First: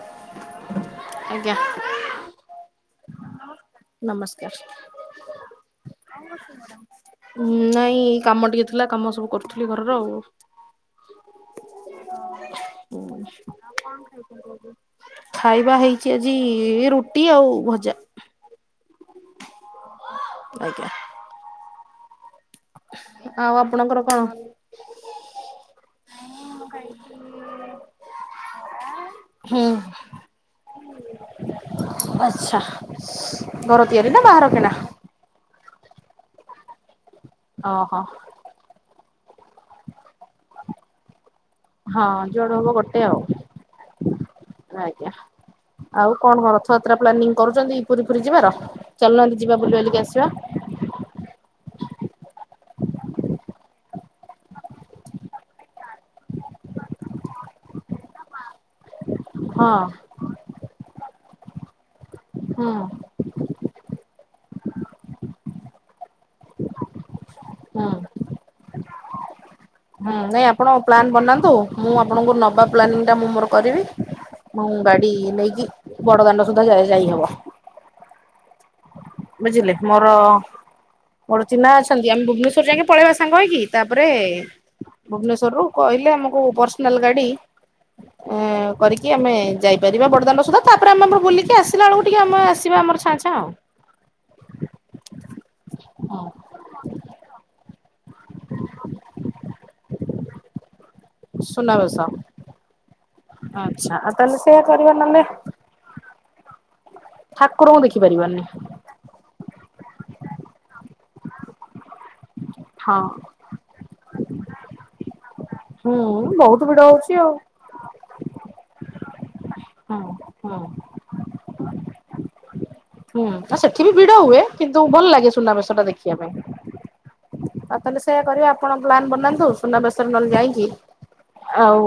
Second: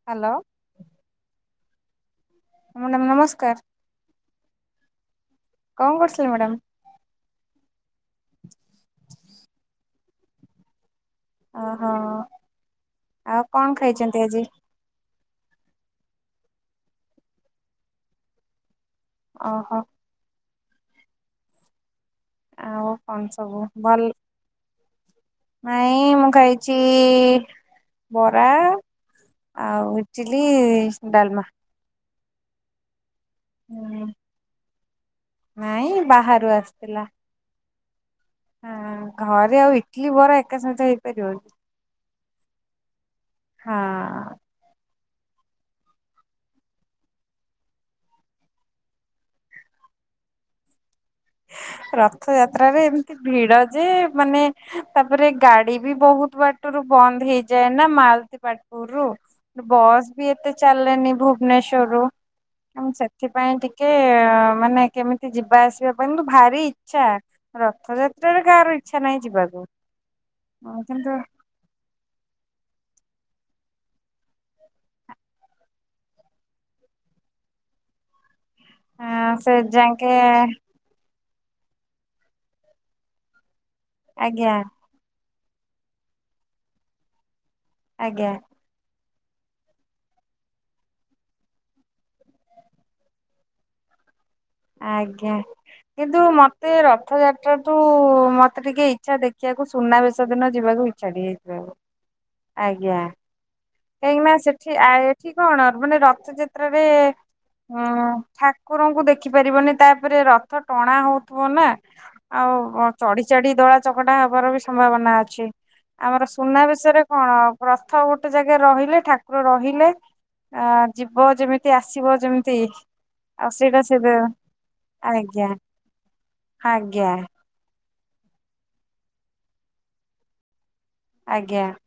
Hello ଆଜ୍ଞା madam ନମସ୍କାର। କଣ କରୁଥିଲେ ମ୍ୟାଡ଼ାମ ନମସ୍କାର ନାଇଁ କାମ ଟିକେ ଥିଲା କାମ ସବୁ କରୁଥିଲି ଘରର ଆଉ। ଓହୋ ଆଉ କଣ ଖାଇଚନ୍ତି ଆଜି? ଖାଇବା ହେଇଛି ଆଜି ରୁଟି ଆଉ ଭଜା। ଓହୋ ଆଜ୍ଞା ଆଉ କଣ ଆଉ ସବୁ ଆପଣଙ୍କର ଭଲ୍ କଣ? ନାଇଁ ମୁଁ ଖାଇଚି ବରା ହୁଁ ଆଉ ଇଟିଲି, ଡାଲମା। ଆଚ୍ଛା, ଘର ହୁଁ ତିଆରି ନା ବାହାର କିଣା? ନାଇଁ ବାହାରୁ ଆସିଥିଲା। ଓହୋ ହଁ, ଘରେ ଆଉ ଇଟଲିି ବରା ଏକା ସହିତ ହେଇପାରିବ କି? ହଁ, ଯୁଆଡୁ ହବ ଗୋଟେ ହଁ ଆଉ ଆଜ୍ଞା। ଆଉ କଣ ହ ରଥଯାତ୍ରା ପ୍ଲାନିଂ କରୁଚନ୍ତି ପୁରୀ ଫୁରୀ ଯିବାର। ଚାଲୁନାହାନ୍ତି ଯିବା ବୁଲି ବାଲିକି ଆସିବା। ରଥଯାତ୍ରାରେ ଏମିତି ଭିଡ ଯେ ମାନେ। ତାପରେ ଗାଡି ବି ବହୁତ ବାଟରୁ ବନ୍ଦ ହେଇଯାଏ ନା ମାଲତିପାଟପୁରୁୁ। ହଁ ବସ୍ ବି ଏତେ ଚାଲେନି ଭୁବନେଶ୍ଵରରୁୁ ହୁଁ ଆଉ ସେ ସେଥିପାଇଁ ଟିକେ ମାନେ କେମିତି ଯିବା ଆସିବାକୁ କିନ୍ତୁ ଭାରି ଇଚ୍ଛା ହୁଁ। ରଥଯାତ୍ରାରେ କାହାର ଇଚ୍ଛା ନାହିଁ ଯିବାକୁ। ହୁଁ ନାଇଁ ଆପଣ ହଁ ପ୍ଲାନ୍ କିନ୍ତୁ ବନାନ୍ତୁ, ମୁଁ ଆପଣଙ୍କୁ ନବା ପ୍ଲାନିଂ ଟା ମୁଁ ମୋର କରିବି। ମୋଉଁ ଗାଡି ନେଇକି ବଡଦାଣ୍ଡ ସୁଦ୍ଧା ଯା-ଯାଇ ହବ। [unintelligible] ସେ ବୁଝିଲେ ମୋର ଯାଙ୍କେ ମୋର ଚିହ୍ନା ଅଛନ୍ତି ଆମେ ଭୁବନେଶ୍ଵର ଯାଇକି ପଳେଇବା ସାଙ୍ଗ ହେଇକି ତାପରେ ଆଜ୍ଞା ଭୁବନେଶ୍ୱରରୁୁ କହିଲେ ଆମକୁ ପର୍ସନାଲ୍ ଗାଡି ଆଜ୍ଞା ଏଁ କରିକି ଆମେ ଯାଇପାରିବା ବଡଦାଣ୍ଡ ସୁଦ୍ଧା ତାପରେ ଆମେ ଆମର ବୁଲିକି ଆସିଲା ବେଳକୁ ଟିକେ ଆମେ ଆସିବା ଆମର ଛାଁ-ଛାଁ ଆଉ। ଆଜ୍ଞା କିନ୍ତୁ ଆଉ ମତେ ରଥଯାତ୍ରାଠୁ ମତେ ଟିକେ ଇଚ୍ଛା ଦେଖିବାକୁ ସୁନାବେଶ ଦିନ ଯିବାକୁ ଇ [unintelligible] ସୁନାବେଶ ଆଜ୍ଞା ଆଚ୍ଛା ଆଉ କାହିଁକି ନା ତାହେଲେ ସେଇଆ ସେଠି ଆ କରିବା ନହେଲେ ଏଠି କଣ ମାନେ ରଥଯାତ୍ରାରେ ଠାକୁରଙ୍କୁ ହଁ ହଁ ଦେଖିପାରିବାନି ହାକ୍ ଠାକୁରଙ୍କୁ ଦେଖି ପାରିବନି, ତାପରେ ରଥ ଟଣା ହଉଥିବ ନା। ଆଉ ହଁ ଚଢ଼ି ଚାଡ଼ି ଦୋଳା ଚକଟା ହବାର ବି ସମ୍ଭାବନା ଅଛି। ହୁଁ ଆମର ବହୁତ ସୁନା ଭିଡ ବେଶରେ ହଉଛି କଣ ଆଉ ରଥ ଗୋଟେ ଜାଗାରେ ରହିଲେ, ଠାକୁର ରହିଲେ ହଁ ହଁ। ଆ ଯି ହଁ, ଯେମିତି ଆସିବ ଯେମିତି ହୁଁ, ଆଉ ହଁ ସେଇଟା ସେଠି ବି ସେ ଭିଡ ହୁଏ। କିନ୍ତୁ ଭଲ ଲାଗେ ଆଜ୍ଞା ସୁନାବେଶ ଟା ଦେଖିବା ପାଇଁ। ଆଜ୍ଞା ଆଉ ତାଏଲେ ସେୟା କରିବା ଆପଣ ପ୍ଲାନ୍ ବନାନ୍ତୁ, ସୁନାବେଶ ନଏଲେ ଯାଇକି ଆଜ୍ଞା ଆଉ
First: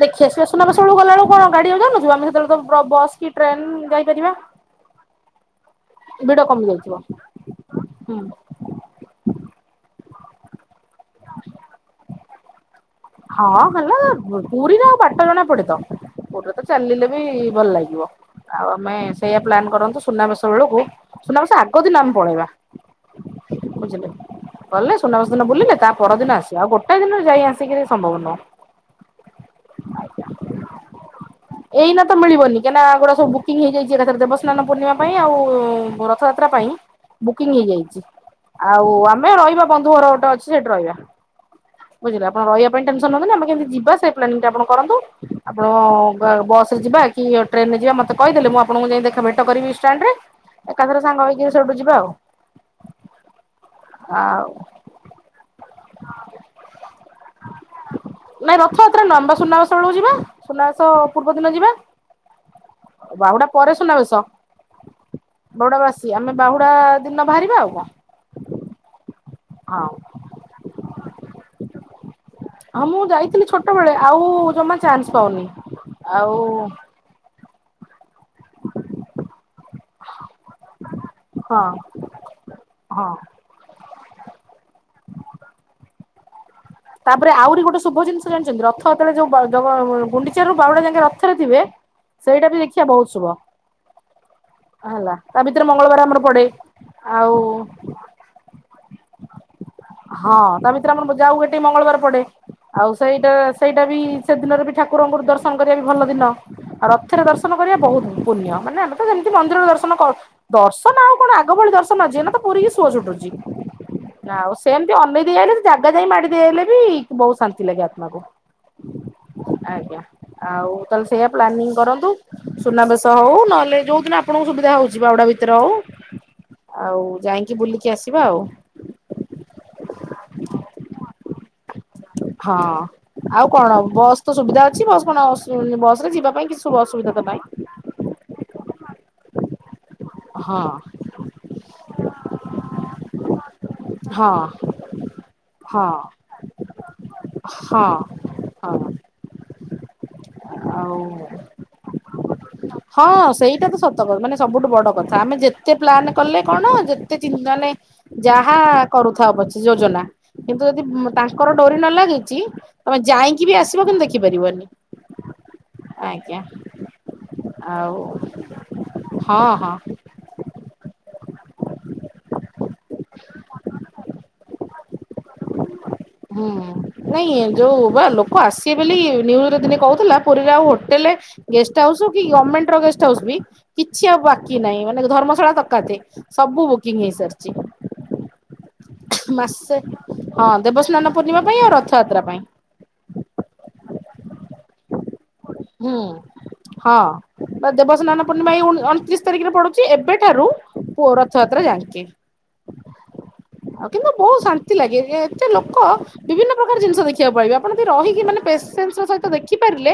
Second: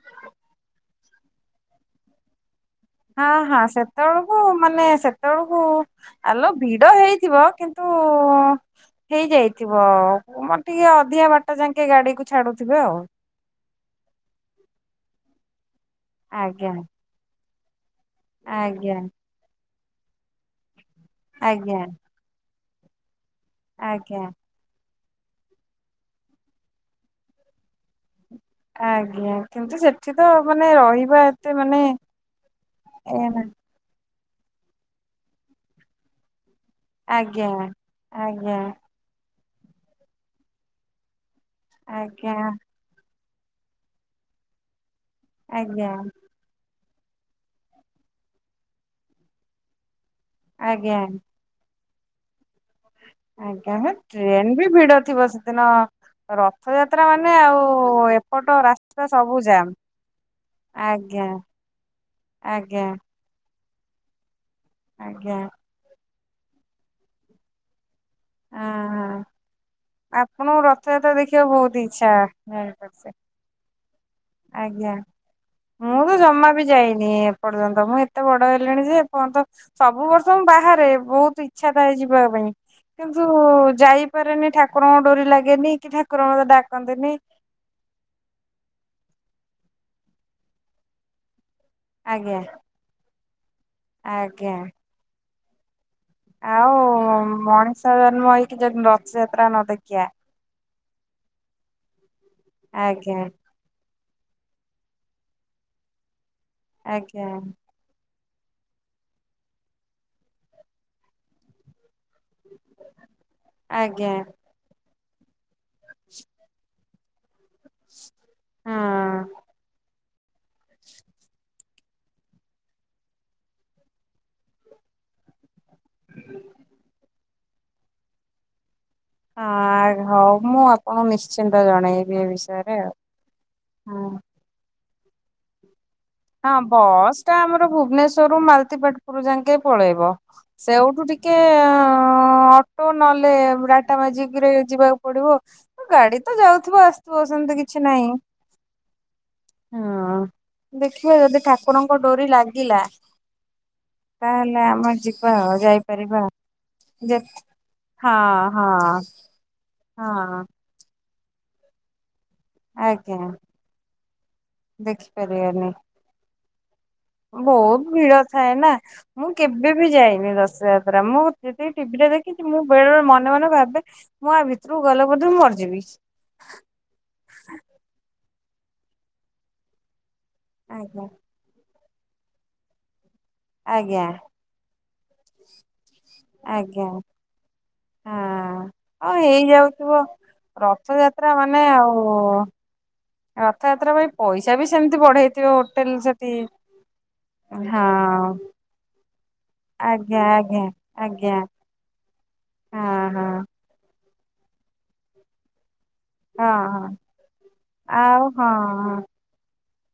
ଦେଖି ଆସିବା ସୁନା ବେଶ ବେଳୁକୁ ଗଲାବେଳକୁ କଣ ଗାଡି ଆଉ ଯାଉ ନଥିବ ଆମେ ସେତେବେଳେ ତ ବସ୍ ହଁ, କି ହଁ, ଟ୍ରେନ ଯାଇପାରିବା। ସେତେବେଳକୁ ମାନେ ସେତେବେଳକୁ ଆଲୋ କମି ଭିଡ ଯାଇଥିବ ହେଇଥିବ କିନ୍ତୁ ହୁଁ ହେଇଯାଇଥିବ ମୋର ଟିକେ ଅଧିକା ବାଟ ଯାକେ ଗାଡି କୁ ଛାଡୁଥିବେ ଆଉ। ହଁ, ହେଲା ପୁରୀରେ ଆଉ ବାଟ ଜଣା ପଡେ ତ, ପୁରୀରେ ତ ଆଜ୍ଞା ଚାଲିଲେ ବି ଭଲ ଲାଗିବ ଆଉ ଆମେ ଆଜ୍ଞା ସେଇୟଆ ପ୍ଲାନ୍ କରନ୍ତୁ ସୁନାବେଶ ବେଳକୁ ସୁନା ବେଶ ଆଜ୍ଞା ଆଗ ଦିନ ଆମେ ପଳେଇବା ବୁଝିଲେ ଆଜ୍ଞା ଗଲେ ସୁନା ବସନା ବୁଲିଲେ ତା ପରଦିନ ଆସିବେ ଆଉ ଗୋଟାଏ ଦିନ ଯାଇ ଆସିକିରି ସମ୍ଭବନ ନ ଆଜ୍ଞା କିନ୍ତୁ ସେଠି ତ ମାନେ ରହିବା ଏତେ ମାନେ ଏଇନା ତ ମିଳନ କାହିଁକନା ଗୋଟ ଏ ସବୁ ନା ବୁକିଂଇଯାଇଛି ଏକଥରେ ଦେବ ସ୍ନାନ ପୂର୍ଣ୍ଣିମା ପାଇଁ ଆଉ ରଥଯାତ୍ରା ପାଇଁ ବୁକିଂ ଆଜ୍ଞା। ହେଇଯାଇଛି ଆଜ୍ଞା ଆଉ ଆମେ ରହିବା ବନ୍ଧୁ ଘର ଗୋଟେ ଅଛି ସେଠି ରହିବା ବୁଝିଲେ ଆଜ୍ଞା ଆପଣ ରହିବା ପାଇଁ ଟେଂସନ୍ ନି ଆମେ କେମିତି ଯିବା ସେ ପ୍ଲାନ୍ ଆପଣ କରନ୍ତୁ ଆପଣ ଆଜ୍ଞା ଆଉ ବସରେ ଯିବା କି ଟ୍ରେନ ରେ ଯିବା ମତେ କହିଦେଲେ ମୁଁ ଆପଣଙ୍କୁ ଯାଇ ଦେଖା ଭେଟ କରିବି ଷ୍ଟାଣ୍ଡ ରେ ଆଜ୍ଞା ଏକାଥରେ ସାଙ୍ଗ ହେଇକିରି ସେଉଠୁ ଯିବା ଆଉ ଆଜ୍ଞା ଆଉ ଟ୍ରେନ ବି ଭିଡ଼ ଥିବ ସେଦିନ ରଥଯାତ୍ରା ମାନେ ଆଉ ଏପଟ ନାଇଁ ରଥଯାତ୍ରା ରାସ୍ତା ନୁହଁ ଆମେ ସବୁ ସୁନାବେଶ ଯାମ୍ ବେଳକୁ ଯିବା ସୁନାବେଶ ପୂର୍ବ ଦିନ ଯିବା ଆଜ୍ଞା ବାହୁୁଡା ପରେ ସୁନାବେଶ ଆଜ୍ଞା ବାଉଡ଼ାବାସୀ ଆମେ ବାହୁଡ଼ା ଦିନ ବାହାରିବା ଆଉ କଣ ହଁ ହଁ ହଁ ଆପଣଙ୍କୁ ରଥଯାତ୍ରା ଦେଖିବାକୁ ବହୁତ ଇଚ୍ଛା ହଁ ମୁଁ ଜାଣିପାରୁଚି ଯାଇଥିଲି ଛୋଟବେେଳେ ଆଉ ଜମା ଆଜ୍ଞା। ଚାନ୍ସ ପାଉନି ମୁଁ ତ ଆଉ ଜମା ବି ଯାଇନି ଏପର୍ଯ୍ୟନ୍ତ ମୁଁ ଏତେ ବଡ ହେଲିଣି ଯେ ଏପର୍ଯ୍ୟନ୍ତ ସବୁ ବର୍ଷ ମୁଁ ବାହାରେ ବହୁତ ହଁ ଇଚଛା ଥାଏ ଯିବା ପାଇଁ ହଁ। କିନ୍ତୁ ଯାଇପାରେନି ଠାକୁରଙ୍କ ଡୋରି ଲାଗେନି କି ଠାକୁର ମତେ ଡାକନ୍ତି ତାପରେ ଆହୁରି ଗୋଟେ ଶୁଭ ଜିନିଷ ଜାଣିଛନ୍ତି ରଥ ଯେତେବେଳେ ଯୋଉ ଗୁଣ୍ଡିଚା ରୁ ବାଉୁଡା ଯାକେ ରଥରେଥିବେ ଆଜ୍ଞା ସେଇଟା ବି ଦେଖିବ ବହୁତ ଶୁଭ ଆଜ୍ଞା ହେଲା ତା ଭିତରେ ମଙ୍ଗଳବାର ଆମର ପଡେ। ଆଉ ଆଉ ମଣିଷ ଜନ୍ମ ହେଇକି ଯଦି ରଥଯାତ୍ରା ନ ଦେଖିିବା ହଁ ତା ଭିତରେ ଆମର ଯାଉ ଏଠି ମଙ୍ଗଳବାର ପଡେ ଆଉ ଆଜ୍ଞା। ସେଇଟା ସେଇଟା ବି ସେଦିନରେ ବି ଠାକୁରଙ୍କୁର ଦର୍ଶନ କରିବା ବି ଭଲ ଦିନ ଆଉ ରଥରେ ଆଜ୍ଞା ଦର୍ଶନ କରିବା ବହୁତ ପୁଣ୍ୟ ମାନେ ତ ଯେମିତି ମନ୍ଦିର ଦର୍ଶନ କର ଦର୍ଶନ ଆଉ କଣ ଆଗ ଭଳି ଦର୍ଶନ ଯିଏ ପୁରୀ କି ଶୁଅ ଛୁଟୁଛି ଆଜ୍ଞା ନାଉ ସେ ଏମିତି ଅନେଇ ଦେଇିଆଈଲେ ସେ ଜାଗା ଯାଇ ମାଡି ଦେଇଆହଲେ ବି ବହୁତ ଶାନ୍ତି ଲାଗେ ଆତ୍ମାକୁ ହଁ। ଆଜ୍ଞା ଆଉ ତାହେଲେ ସେଇଆା ପ୍ଲାନିଂ କରନ୍ତୁ ସୁନାବେେଶ ହଉ ନହେଲେ ଯୋଉ ଦିନ ଆପଣଙ୍କ ସୁବିଧା ହଉଛି ବାଉୁଡା ଭି ଦ୍ରଉ ଆଉ ଯାଇକି ବୁଲିକି ଆସିବା ଆଉ ଆ ହଉ ମୁଁ ଆପଣ ନିଶ୍ଚିନ୍ତ ଜଣେଇବି ଏ ହଁ ବିଷୟରେ ଆଉ କଣ ହଁ। ବସ୍ ତ ସୁବିଧା ଅଛି ବସ୍ କଣ ବସ ରେ ଯିବା ପାଇଁ ହଁ କିଛି ଅସୁବିଧା ବସ୍ ତ ଟା ନାହିଁ। ଆମର ଭୁବନେଶ୍ୱରରୁ ମାଳତୀ ପାଟ୍ପୁର ଯାକେ ପଳେଇବ ହଁ ସେଇଉଠୁ ଟିକେ ଓଁ ଅଟୋ ନଲେ ଟାଟା ହଁ ମେଝିକି ରେ ଯିବାକୁ ପଡିବ ହଁ ଗାଡି ତ ଯାଉଥିବ ଆସୁଥିବ ସେତି କିଛି ହଁ ନହିଁ ହଁ ହଁ ଆଉ ଦେଖିବା ଯଦି ଠାକୁରଙ୍କ ଡୋରି ଲାଗିଲା ହଁ ସେଇଟା ତ ସତ କଥା ମାନେ ତାହେଲେ ସବୁଠୁ ବଡ କଥା ଯିବା ଆମେ ଯେ ଆଉ ଏତେ ପ୍ଲାାନ ଯାଇପାରିବା। କଲେ କଣ ଯେତେ ଯେ ଚିନ୍ତା ନାଇ ହଁ ଯାହା ହଁ କରୁଥା ପଛେ ଯୋଜନା ହଁ ଯଦି ତାଙ୍କର ଡୋରି ନ ଲାଗିଛି ତମେ ଆଜ୍ଞା ଯାଇକି ବି ଆସିବ କିନ୍ତୁ ଦେଖିପାରିବନି ଦେଖିପାରିବାନି। ଆଜ୍ଞା ବହୁତ ଆଉ ଭିଡ ଥାଏ ନା ମୁଁ ହଁ ହଁ କେବେ ବି ଯାଇନି ର ଯାତ୍ରା ମୁଁ ଯେତିକି ଟିଭି ରେ ଦେଖିଛି ମୁଁ ବେଳେଳେ ମନେ ମନେ ଭାବେ ମୁଁ ଆ ଭିତରକୁ ଗଲେ ବଧେ ମରି ଯିବି। ହୁଁ ନାଇଁ ଯୋଉ ବା ଲୋକ ଆସିବେ ବୋଲି ନିୟୁଜରେ ଦିନେ କହୁଥିଲା। ପୁରୀ ଆଉ ଆଜ୍ଞା ହୋଟେଲ ଗେଷ୍ଟ ହାଉସ ଗମେଣ୍ଟ ର ଗେଷ୍ଟ ହାଉସ ବି ଆଜ୍ଞା କିଛି ଆଉ ବା କି ନାଇଁ ମାନେ ଧର୍ମଶାଳା କାଥ ଆଜ୍ଞା ହଁ ଆ ମାସେ ହେଇଯାଉଥିବ। ହଁ ଦେବସ୍ନାନ ରଥଯାତ୍ରା ପୂର୍ଣ୍ଣିମା ପାଇଁ ମାନେ ଆଉ ରଥଯାତ୍ରା ପାଇଁ। ରଥଯାତ୍ରା ପାଇଁ ପଇସା ବି ସେମତି ବଢେଇ ହୁଁ ହଁ ବା ହଁ। ଦେବସ୍ନାନ ପୂର୍ଣ୍ଣିମା ଏଇ ଅଣତିରିଶ ତାରିଖରେ ପଡୁଛି ଆଜ୍ଞା ଆଜ୍ଞା ଏବେଠାରୁଅ ଆଜ୍ଞା ରଥଯାତ୍ରା ଯାଣିଛି ହଁ ହଁ ଆଉ କିନ୍ତୁ ବହୁତ ଶାନ୍ତି ଲାଗେ ଏତେ ଲୋକ ବିଭିନ୍ନ ହଁ ପ୍ରକାର ହଁ। ଜିନିଷ ଦେଖିବାକୁ ପାଇବେେ ଆପଣ ଯଦି ଆଉ ରହିକି ମାନେ ହଁ ପେସେନ୍ସ ର ସହିତ ଦେଖିପାରିଲେ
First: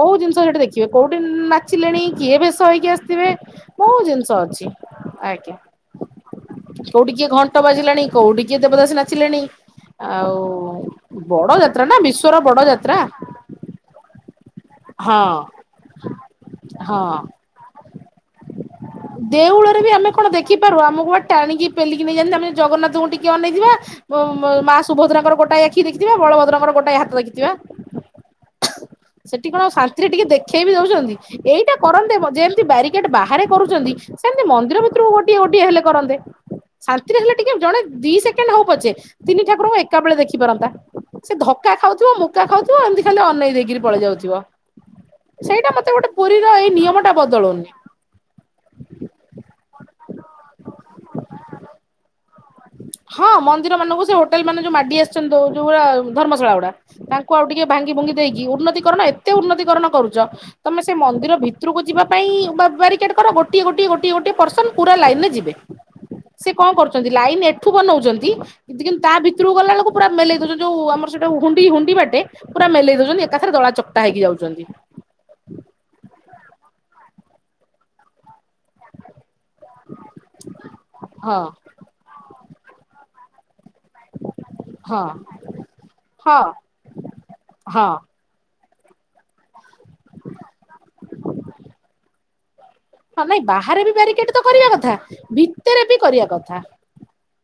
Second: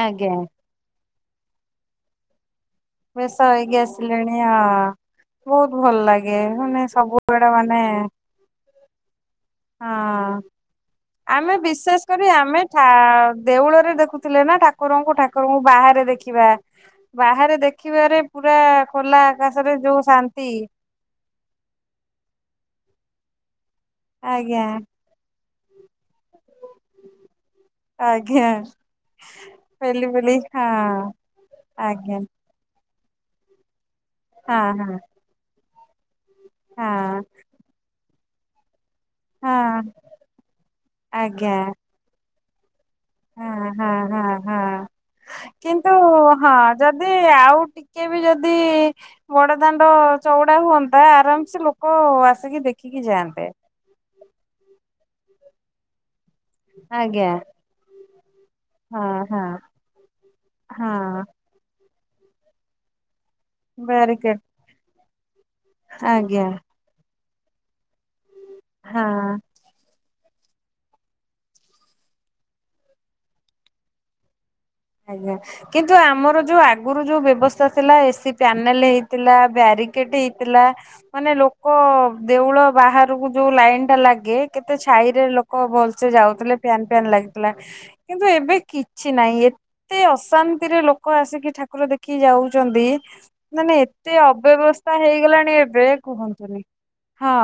ବହୁତ ଆଜ୍ଞା ଜିନିଷ ଦେଖିବେ କୋଉଠି ନାଚିଲେଣି କିଏ ବେଶ ହେଇକି ଆସିଥିବେ ବେଶ ହେଇକି ବହୁତ ଜିନିଷ ଆସିଲେଣି ଅଛି। ହଁ। ଆଜ୍ଞା ବହୁତ ଭଲ ଲାଗେ ମାନେ କୋଉଠି କିଏ ସବୁଆଡେ ଘଣ୍ଟ ମାନେ ବାଜିଲାଣି କୋଉଠି କିଏ ଦେବଦାସୀ ନାଚିଲେଣି। ଆଉ ହଁ। ଆମେ ବଡ ଯାତ୍ରା ନା ବିଶେଷ କରି ବିଶ୍ଵର ଆମେ ବଡ ଠା ଯାତ୍ରା। ଦେଉଳରେ ଦେଖୁଥିଲେ ନା ଠାକୁରଙ୍କୁ ହଁ ଠାକୁରଙ୍କୁ ବାହାରେ ଦେଖିବା। ହଁ ବାହାରେ ଦେଖିବରେ ପୁରା ଖୋଲା ଆକାଶରେ ଦେଉଳରେ ବି ଯଉ ଆମେ ଶା କଣ ଦେଖିପାରୁ ଆମକୁ ଟାଣିକି ପେଲିକି ନେଇଯାନ୍ତି ଆମେ ଜଗନ୍ନାଥଙ୍କୁ ଟିକେ ଅନେଇଥିବ ଆଜ୍ଞା। ମା ସୁଭଦ୍ରାଙ୍କର ଗୋଟା କି ଦେଖିଥିବା ବଳଭଦ୍ରକର ଗୋଟା ଏ ହାତ ଦେଖିଥିବା ଆଜ୍ଞା। ସେଠି କଣ ପେଲି ଶାନ୍ତିରେ ଟିକେ ପେଲି ଦେଖେଇ ବିି ହଁ ଦଉଛନ୍ତି ଏଇଟା କରନ୍ତେ ଆଜ୍ଞା ଯେମିତି ବ୍ୟାରିକେଡ ବାହାରେ କରୁଛନ୍ତି। ସେମିତି ହଁ ମନ୍ଦିର ହଁ। ଭିତରକୁ ଗୋଟିଏ ଗୋଟିଏ ହେଲେ କରନ୍ତେ ଶାନ୍ତିରେ ହଁ ହେଲେ ଟିକେ ଜଣେ ଦି ସେ ହଉ ପଛେ ତିନି ଠାକୁରଙ୍କୁ ହଁ ଏକା ବଳେ ଦେଖି ପାରନ୍ତା ସେ ଆଜ୍ଞା ଧକ୍କା ଖାଉଥିବ ମୁକା ଖାଉଥିବ ଏମିତି ଖାଲି େଇ ହଁ ଦେଇକରି ହଁ ପଳେଇ ହଁ ଯାଉଥିବ ହଁ। ସେଇଟା କିନ୍ତୁ ମତେ ଗୋଟେ ପୁରୀର ହଁ ଏଇ ନିୟମ ଯଦି ଟା ଆଉ ବଦଳଉନି। ଟିକେ ବି ଯଦି ବଡ ଦାଣ୍ଡ ଚଉଡା ହୁଅନ୍ତା ଆରାମସେ ଲୋକ କ ଆସିକି ଦେଖିକି ଯାଆନ୍ତେ? ମାନ ସେ ହୋଟେଲ ମାନ ଯୋଉ ମାଡି ଆସିଛନ୍ତି ଯୋ ଯୋଉୁରା ଧର୍ମଶାଳା ବା ଆଜ୍ଞା ତାଙ୍କୁ ଆଉ ଟିକେ ଭାଙ୍ଗି ଭୁଙ୍ଗି ଦେଇକି ଉନ୍ନତିକରଣ ହଁ ଏତେ ହଁ ଉନ୍ନତିକରଣ କରୁଛ ତମେ ସେ ହଁ ମନ୍ଦିର ଭିତ ତରକୁ ଯିବା ପାଇଁ ବବା ବ୍ୟାରିକେଟ କର ଗ ଗୋଟିଏ ଗୋଟିଏ ଗୋଟିଏ ବ୍ୟାରିକେଟ ପର୍ସନ୍ ପୁରା ଲାଇନ ରେ ଯିବେ ଆଜ୍ଞା ସେ କଣ କରୁଛନ୍ତି ଲାଇନ ଏ ଠୁ ବନଉଛନ୍ତି କିନ୍ତୁ କିନ୍ତୁ ହଁ ତା ଭିତରୁକୁ ଗଲାବେଳ ପୁରା ମେଲେଇ ଦଉଛନ୍ତି ଯୋଉ ଆମର ସେଟ ହୁଣ୍ଡି ହୁଣ୍ଡି ବାଟେ ପୁରା ମେଲେଇ ଦଉଛନ୍ତି ଏକାଥରେ ଦଳା ଚକ୍ଟା ହେଇକି ଯାଉଛନ୍ତି। ଆଜ୍ଞା କିନ୍ତୁ ଆମର ଯୋଉ ଆଗରୁ ଯୋଉ ବ୍ୟବସ୍ଥା ଥିଲା ଏସି ପ୍ୟାନେଲ ହେଇ ବ୍ୟାରିକେଟ ହେଇଥିଲା ମାନେ ହଁ ଲୋକ ଦେଉଳ ବାହାରକୁ ଯୋଉ ଲାଇଟ ଟା ଲାଗେ କେତେ ହଁ ଛାଇ ରେ ଲୋକ ଭଲସେ ହଁ ଯାଉଥିଲେ ଫ୍ୟାନ୍ ଫ୍ୟାନ୍ ଲାଗିଥିଲା। ହଁ କିନ୍ତୁ ଏବେ କି ଛି ନାହିଁ ଏତେ ଅଶାନ୍ତିରେ ଲୋକ ଆସିକି ଠାକୁର ଦେଖି ଯାଉଛନ୍ତି। ହଁ ନାଇଁ ମାନେ ବାହାରେ ବି ଏତେ ବ୍ୟାରିକେଟ ତ କରିବା କଥା ଅବ୍ୟବସ୍ଥା ହେଇଗଲାଣି ଭିତରେ ଏବେ ବି କରିବା କଥା। କୁହନ୍ତୁନି। ହଁ।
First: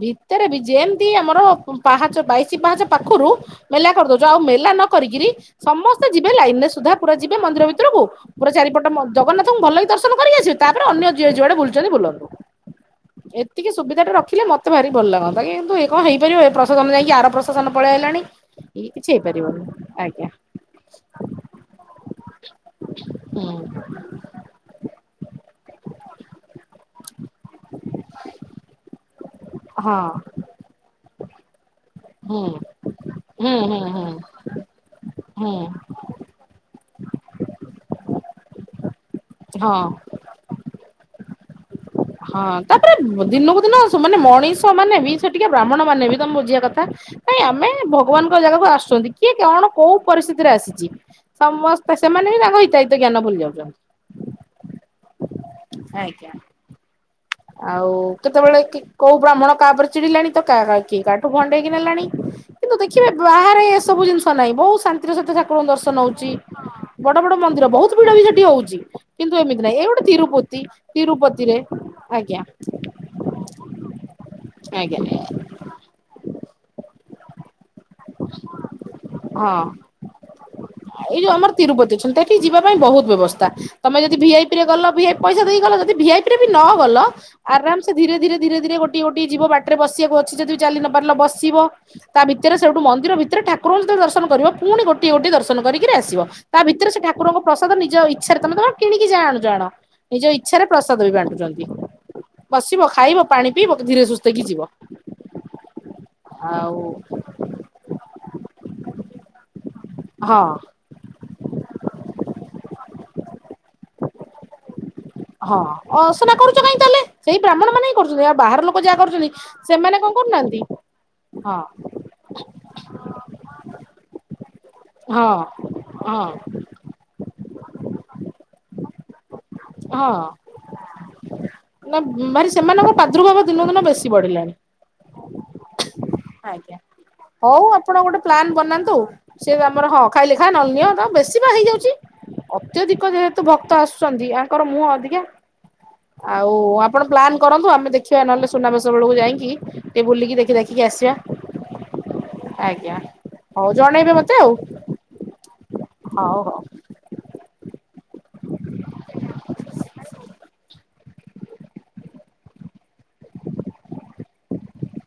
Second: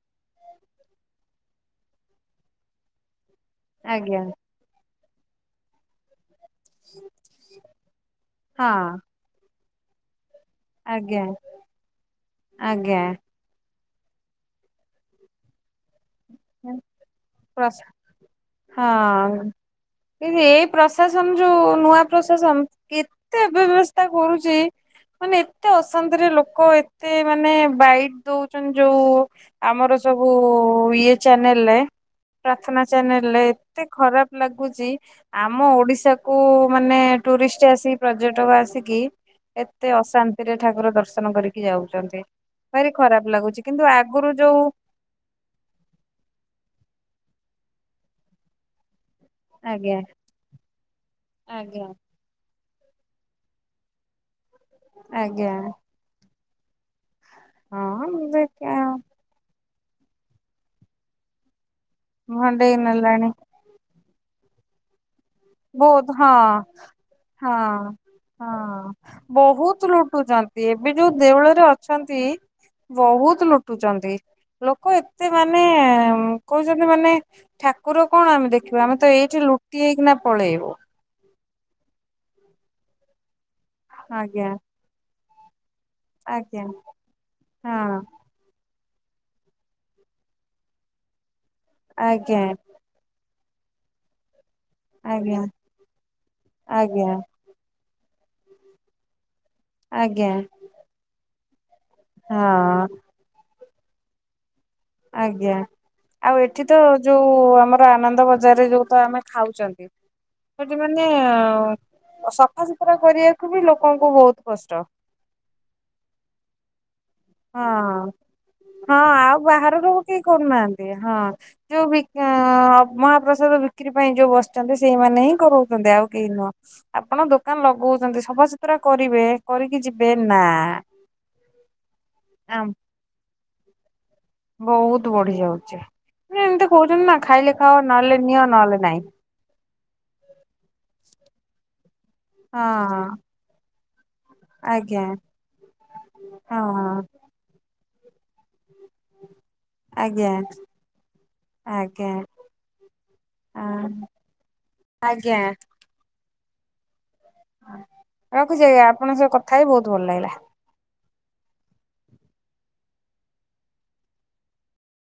ଭିତରେ ବି ଯେମତି ଆମର ପାହାଚ ବାଇଶି ପାହାଚ ପାଖରୁ ମେଲା ଆଜ୍ଞା କରିଦଉଛୁ ଆଉ ମେଲା ନ କରିକିରି ସମସ୍ତେ ଯିବେ ଲାଇନ ରେ ସୁଧା ପୁରା ଯିବେ ମନ୍ଦିର ଭିତରକୁ ପୁରା ହଁ ଚାରିପଟ ମ ଜଗନ୍ନାଥଙ୍କୁ ଭଲ କି ଦର୍ଶନ କରି ଆସି ତାପରେ ଅନ୍ୟ ଆଜ୍ଞା ଯ ଯିଆଡେ ବୁଲୁଛନ୍ତି ବୁଲନ୍ତୃ ଆଜ୍ଞା ଏତିକି ସୁବିଧାଟା ରଖିଲେ ମ ତେ ଭାରି ଭଲ ଲାଗନ୍ତା କିନ୍ତୁ ଇଏ କଣ ହେଇ [inaudible] ପ୍ରଶାସନ ଯାଇକି ଆର ପ୍ରଶାସନ ପ୍ରଶା ପଳେଇ ହେଲାଣି ଇଏ କିଛି ହଁ ହେଇପାରିବନି ଆଜ୍ଞା। ଏଇ ପ୍ରଶାସନ ଯୁ ନୂଆ ପ୍ରଶାସନ ହୁଁ କେତେ ବ୍ୟବସ୍ଥା କରୁଚି ମାନେ ଏତେ ଅଶାନ୍ତିରେ ଲୋକ ଏତେ ମାନେ ବାଇଟ ଦଉଛନ୍ତି ଯଉ ଆମର ହଁ ସବୁ ଇଏ ଚ୍ୟାନେଲ ରେ ହୁଁ ପ୍ରାର୍ଥନା ଚ୍ୟାନେଲରେ ହୁଁ ଏତେ ହୁଁ ହୁଁ ଖରାପ ଲାଗୁଚି ହୁଁ ଆମ ଓଡିଶା କୁ ମାନେ ଟୁରିଷ୍ଟ ଆସିକି ପର୍ଯ୍ୟଟକ ଆସିକି ହଁ। ଏତେ ଅଶା ସେଥିରେ ଠାକୁର ଦର୍ଶନ କରିକି ଯାଉଛନ୍ତି। ହଁ ଭାରି ତାପରେ ଖରାପ ଦିନକୁ ଲାଗୁଛି ଦିନ କିନ୍ତୁ ସେମାନେ ଆଗରୁ ଯୋଉ ମଣିଷ ମାନେ ବି ସେ ଟିକେ ବ୍ରାହ୍ମଣ ମାନେ ବି ତମେ ବୁଝିବା କଥା ନାଇଁ ଆମେ ଭଗବାନଙ୍କ ଜାଗକୁ ଆସୁଛନ୍ତି କିଏ କଣ କୋଉ ଆଜ୍ଞା ପରିସ୍ଥିତିରେ ଆସିଚି ଆଜ୍ଞା। ସମସ୍ତେ ସେମାନେ ବି ତାଙ୍କ ହିତାହିତ ଜ୍ଞାନ ଭୁଲି ଯାଉଛନ୍ତି। ଆଜ୍ଞା। ଆଜ୍ଞା। ଆଉ ହଁ କେତବେଳେ ଦେଖ କି କୋଉ ବ୍ରାହ୍ମଣ କାହାଉପରେ ଚିଡିଲାଣି ତ କା କା କି କାଠାରୁ ଭଣ୍ଡେଇକି ନେଲାଣି। କିନ୍ତୁ ଭଣ୍ଡେଇ ଦେଖିବେ ନେଲାଣି ବାହାରେ ଏସବୁ ଜିନିଷ ନାହିଁ ବହୁତ ଶାନ୍ତିର ସହିତ ଠାକୁରଙ୍କୁ ଦର୍ଶନ ବହୁତ ହଉଚି। ହଁ ବଡ ବଡ ମନ୍ଦିର ବହୁତ ହଁ ଭିଡ ବି ସେଠି ହଉଚି ହଁ କିନ୍ତୁ ଏମିତି ନାଇଁ ଏଇ ବହୁତ ଗୋଟେ ତିରୁପତି ତିରୁପତିରେ ତି ଆଜ୍ଞା ବହୁତ ଲୁଟୁଚନ୍ତି ଲୋକ ଆଜ୍ଞା ଏତେ ମା ନେ କହୁଛନ୍ତି ମାନେ ଠାକୁର କଣ ଆମେ ଦେଖିବା ଆମେ ତ ଏଇଠି ହଁ। ଲୁଟି ହେଇକିନା [inaudible] ଏଇ ଯଉ ଆମର ତିରୁପତି ଅଛନ୍ତି ହେଠି କିି ଯିବା ପାଇଁ ବହୁତ ବ୍ୟବସ୍ଥା ତମେ ଯଦି ଭି ଆଇ ଆଜ୍ଞା। ପି ରେ ଗଲ ଭି ଆଇ ପଇସା ଦେଇ ଗଲ ଯଦି ଭି ଆଇ ପି ରେ ବି ନ ଆଜ୍ଞା ଗଲ ଆରାମ ସେ ହଁ ଧୀରେ ଧୀରେ ଧୀରେ ଧୀରେ ଗୋ [unintelligible] ଯିବ ବାଟରେ ବସିବାକୁ ଅଛି ଯଦି ବି ଚାଲି ନ ପାରିଲା ବସିବ ତା ଆଜ୍ଞା ଭିତରେ ସେଠୁ ମନ୍ଦିର ଭିତରେ ଠାକୁରଙ୍କୁ ଯେତବେଳେ ଦର୍ଶନ କରିବ ପୁଣି ଗୋଟିଏ ଗୋଟିଏ ଆଜ୍ଞା ଦର୍ଶନ କରିକି ଆସିବ ତା ଭିତରେ ସେ ଆଜ୍ଞା ଠାକୁରଙ୍କୁ ପ୍ରସାଦ ନିଜ ଇଚ୍ଛାରେ ତମେ ତମ କିଣିକି ଯା ଆଣୁଚ ଆଣ ନିଜ ଆଜ୍ଞା ଇଚ୍ଛାରେ ପ୍ରସାଦ ବି ବାଣ୍ଟୁଛନ୍ତି। ବସିବ, ହଁ ଖାଇବ, ପାଣି ପିଇବ ଧୀରେ ସୁସ୍ଥେ କି ଯିବ। ଆଜ୍ଞା ଆଉ ଏଠି ତ ଯୋଉ ଆମର ଆନନ୍ଦ ବଜାରରେ ଯୋଉ ତ ଆମେ ଖାଉଛନ୍ତି ହଁ। ସେଠି ମାନେ ସଫାସୁତୁରା କରିବାକୁ ବି ଲୋକଙ୍କୁ ବହୁତ କଷ୍ଟ। ହଁ ଅସନା କରୁଚ କାଇଁ ତାହେଲେ? ସେଇ ବ୍ରାହ୍ମଣ ମାନେ ହିଁ ହଁ। କରୁଛନ୍ତି ଆଉ ବାହାର ଲୋକ ହଁ ଯାହା କରୁଛନ୍ତି ଆଉ ବାହାର ଲୋକ ସେମାନେ କଣ କେହି କରୁନାହାଁନ୍ତି? କରୁନାହାନ୍ତି ହଁ। ଯୋଉ ବି ଆ ମହାପ୍ରସାଦ ବିକ୍ରି ପାଇଁ ଯଉ ବସିଛନ୍ତି ସେଇମାନେ ହିଁ ହଁ କରଉଛନ୍ତି ଆଉ ହଁ କେହି ନୁହଁ। ଆପଣ ଦୋକାନ ଲଗଉଛନ୍ତି ସଫାସୁତୁରା କରିବେ କରିକି ଯିବେ ହଁ ନାଁ ନା ଭାରି ସେମାନଙ୍କ ପ୍ରାଦୁର୍ଭାବ ଦିନକୁ ଦିନ ବେଶୀ ବଢିଲାଣି। ବହୁତ ବଢି ଯାଉଚି ଏମିତି ଆଜ୍ଞା କହୁଛନ୍ତି ନା ଖାଇଲେ ହଉ ଖାଅ ଆପଣ ଗୋଟେ ନହେଲେ ନିଅ ପ୍ଲାନ୍ ନହେଲେ ବନାନ୍ତୁ ନାଇଁ। ସେ ତମର ହଁ ଖାଇଲେ ଖାଆ ନ ହେଲେ ନିଅ ବେଶୀ ବା ହେଇଯାଉଚି ଅତ୍ୟଧିକ ହଁ। ଯେହେ ଭକ୍ତ ଆସୁଛନ୍ତି ଆଙ୍କର ମୁହଁ ଆଜ୍ଞା ଅଧିକା ଆଉ ହଁ ହଁ ଆପଣ ପ୍ଲାନ୍ କରନ୍ତୁ ଆମେ ଦେ ଦେଖିବା ନହେଲେ ସୁନାବେେଶ ବେଳକୁ ଯାଇକି ଟିକେ ଆଜ୍ଞା ବୁଲିକି ଦେଖି ଦେଖିକି ଆସିବା। ଆଜ୍ଞା ଆଜ୍ଞା ହଉ ହଁ, ଜଣେଇବେ ମତେ ଆଉ। ଆଜ୍ଞା। ହଉ ହଉ। ରଖୁଚି ଆଜ୍ଞା ଆପଣଙ୍କ ସହ କଥା ହୋଇ ବହୁତ ଭଲ ଲାଗିଲା।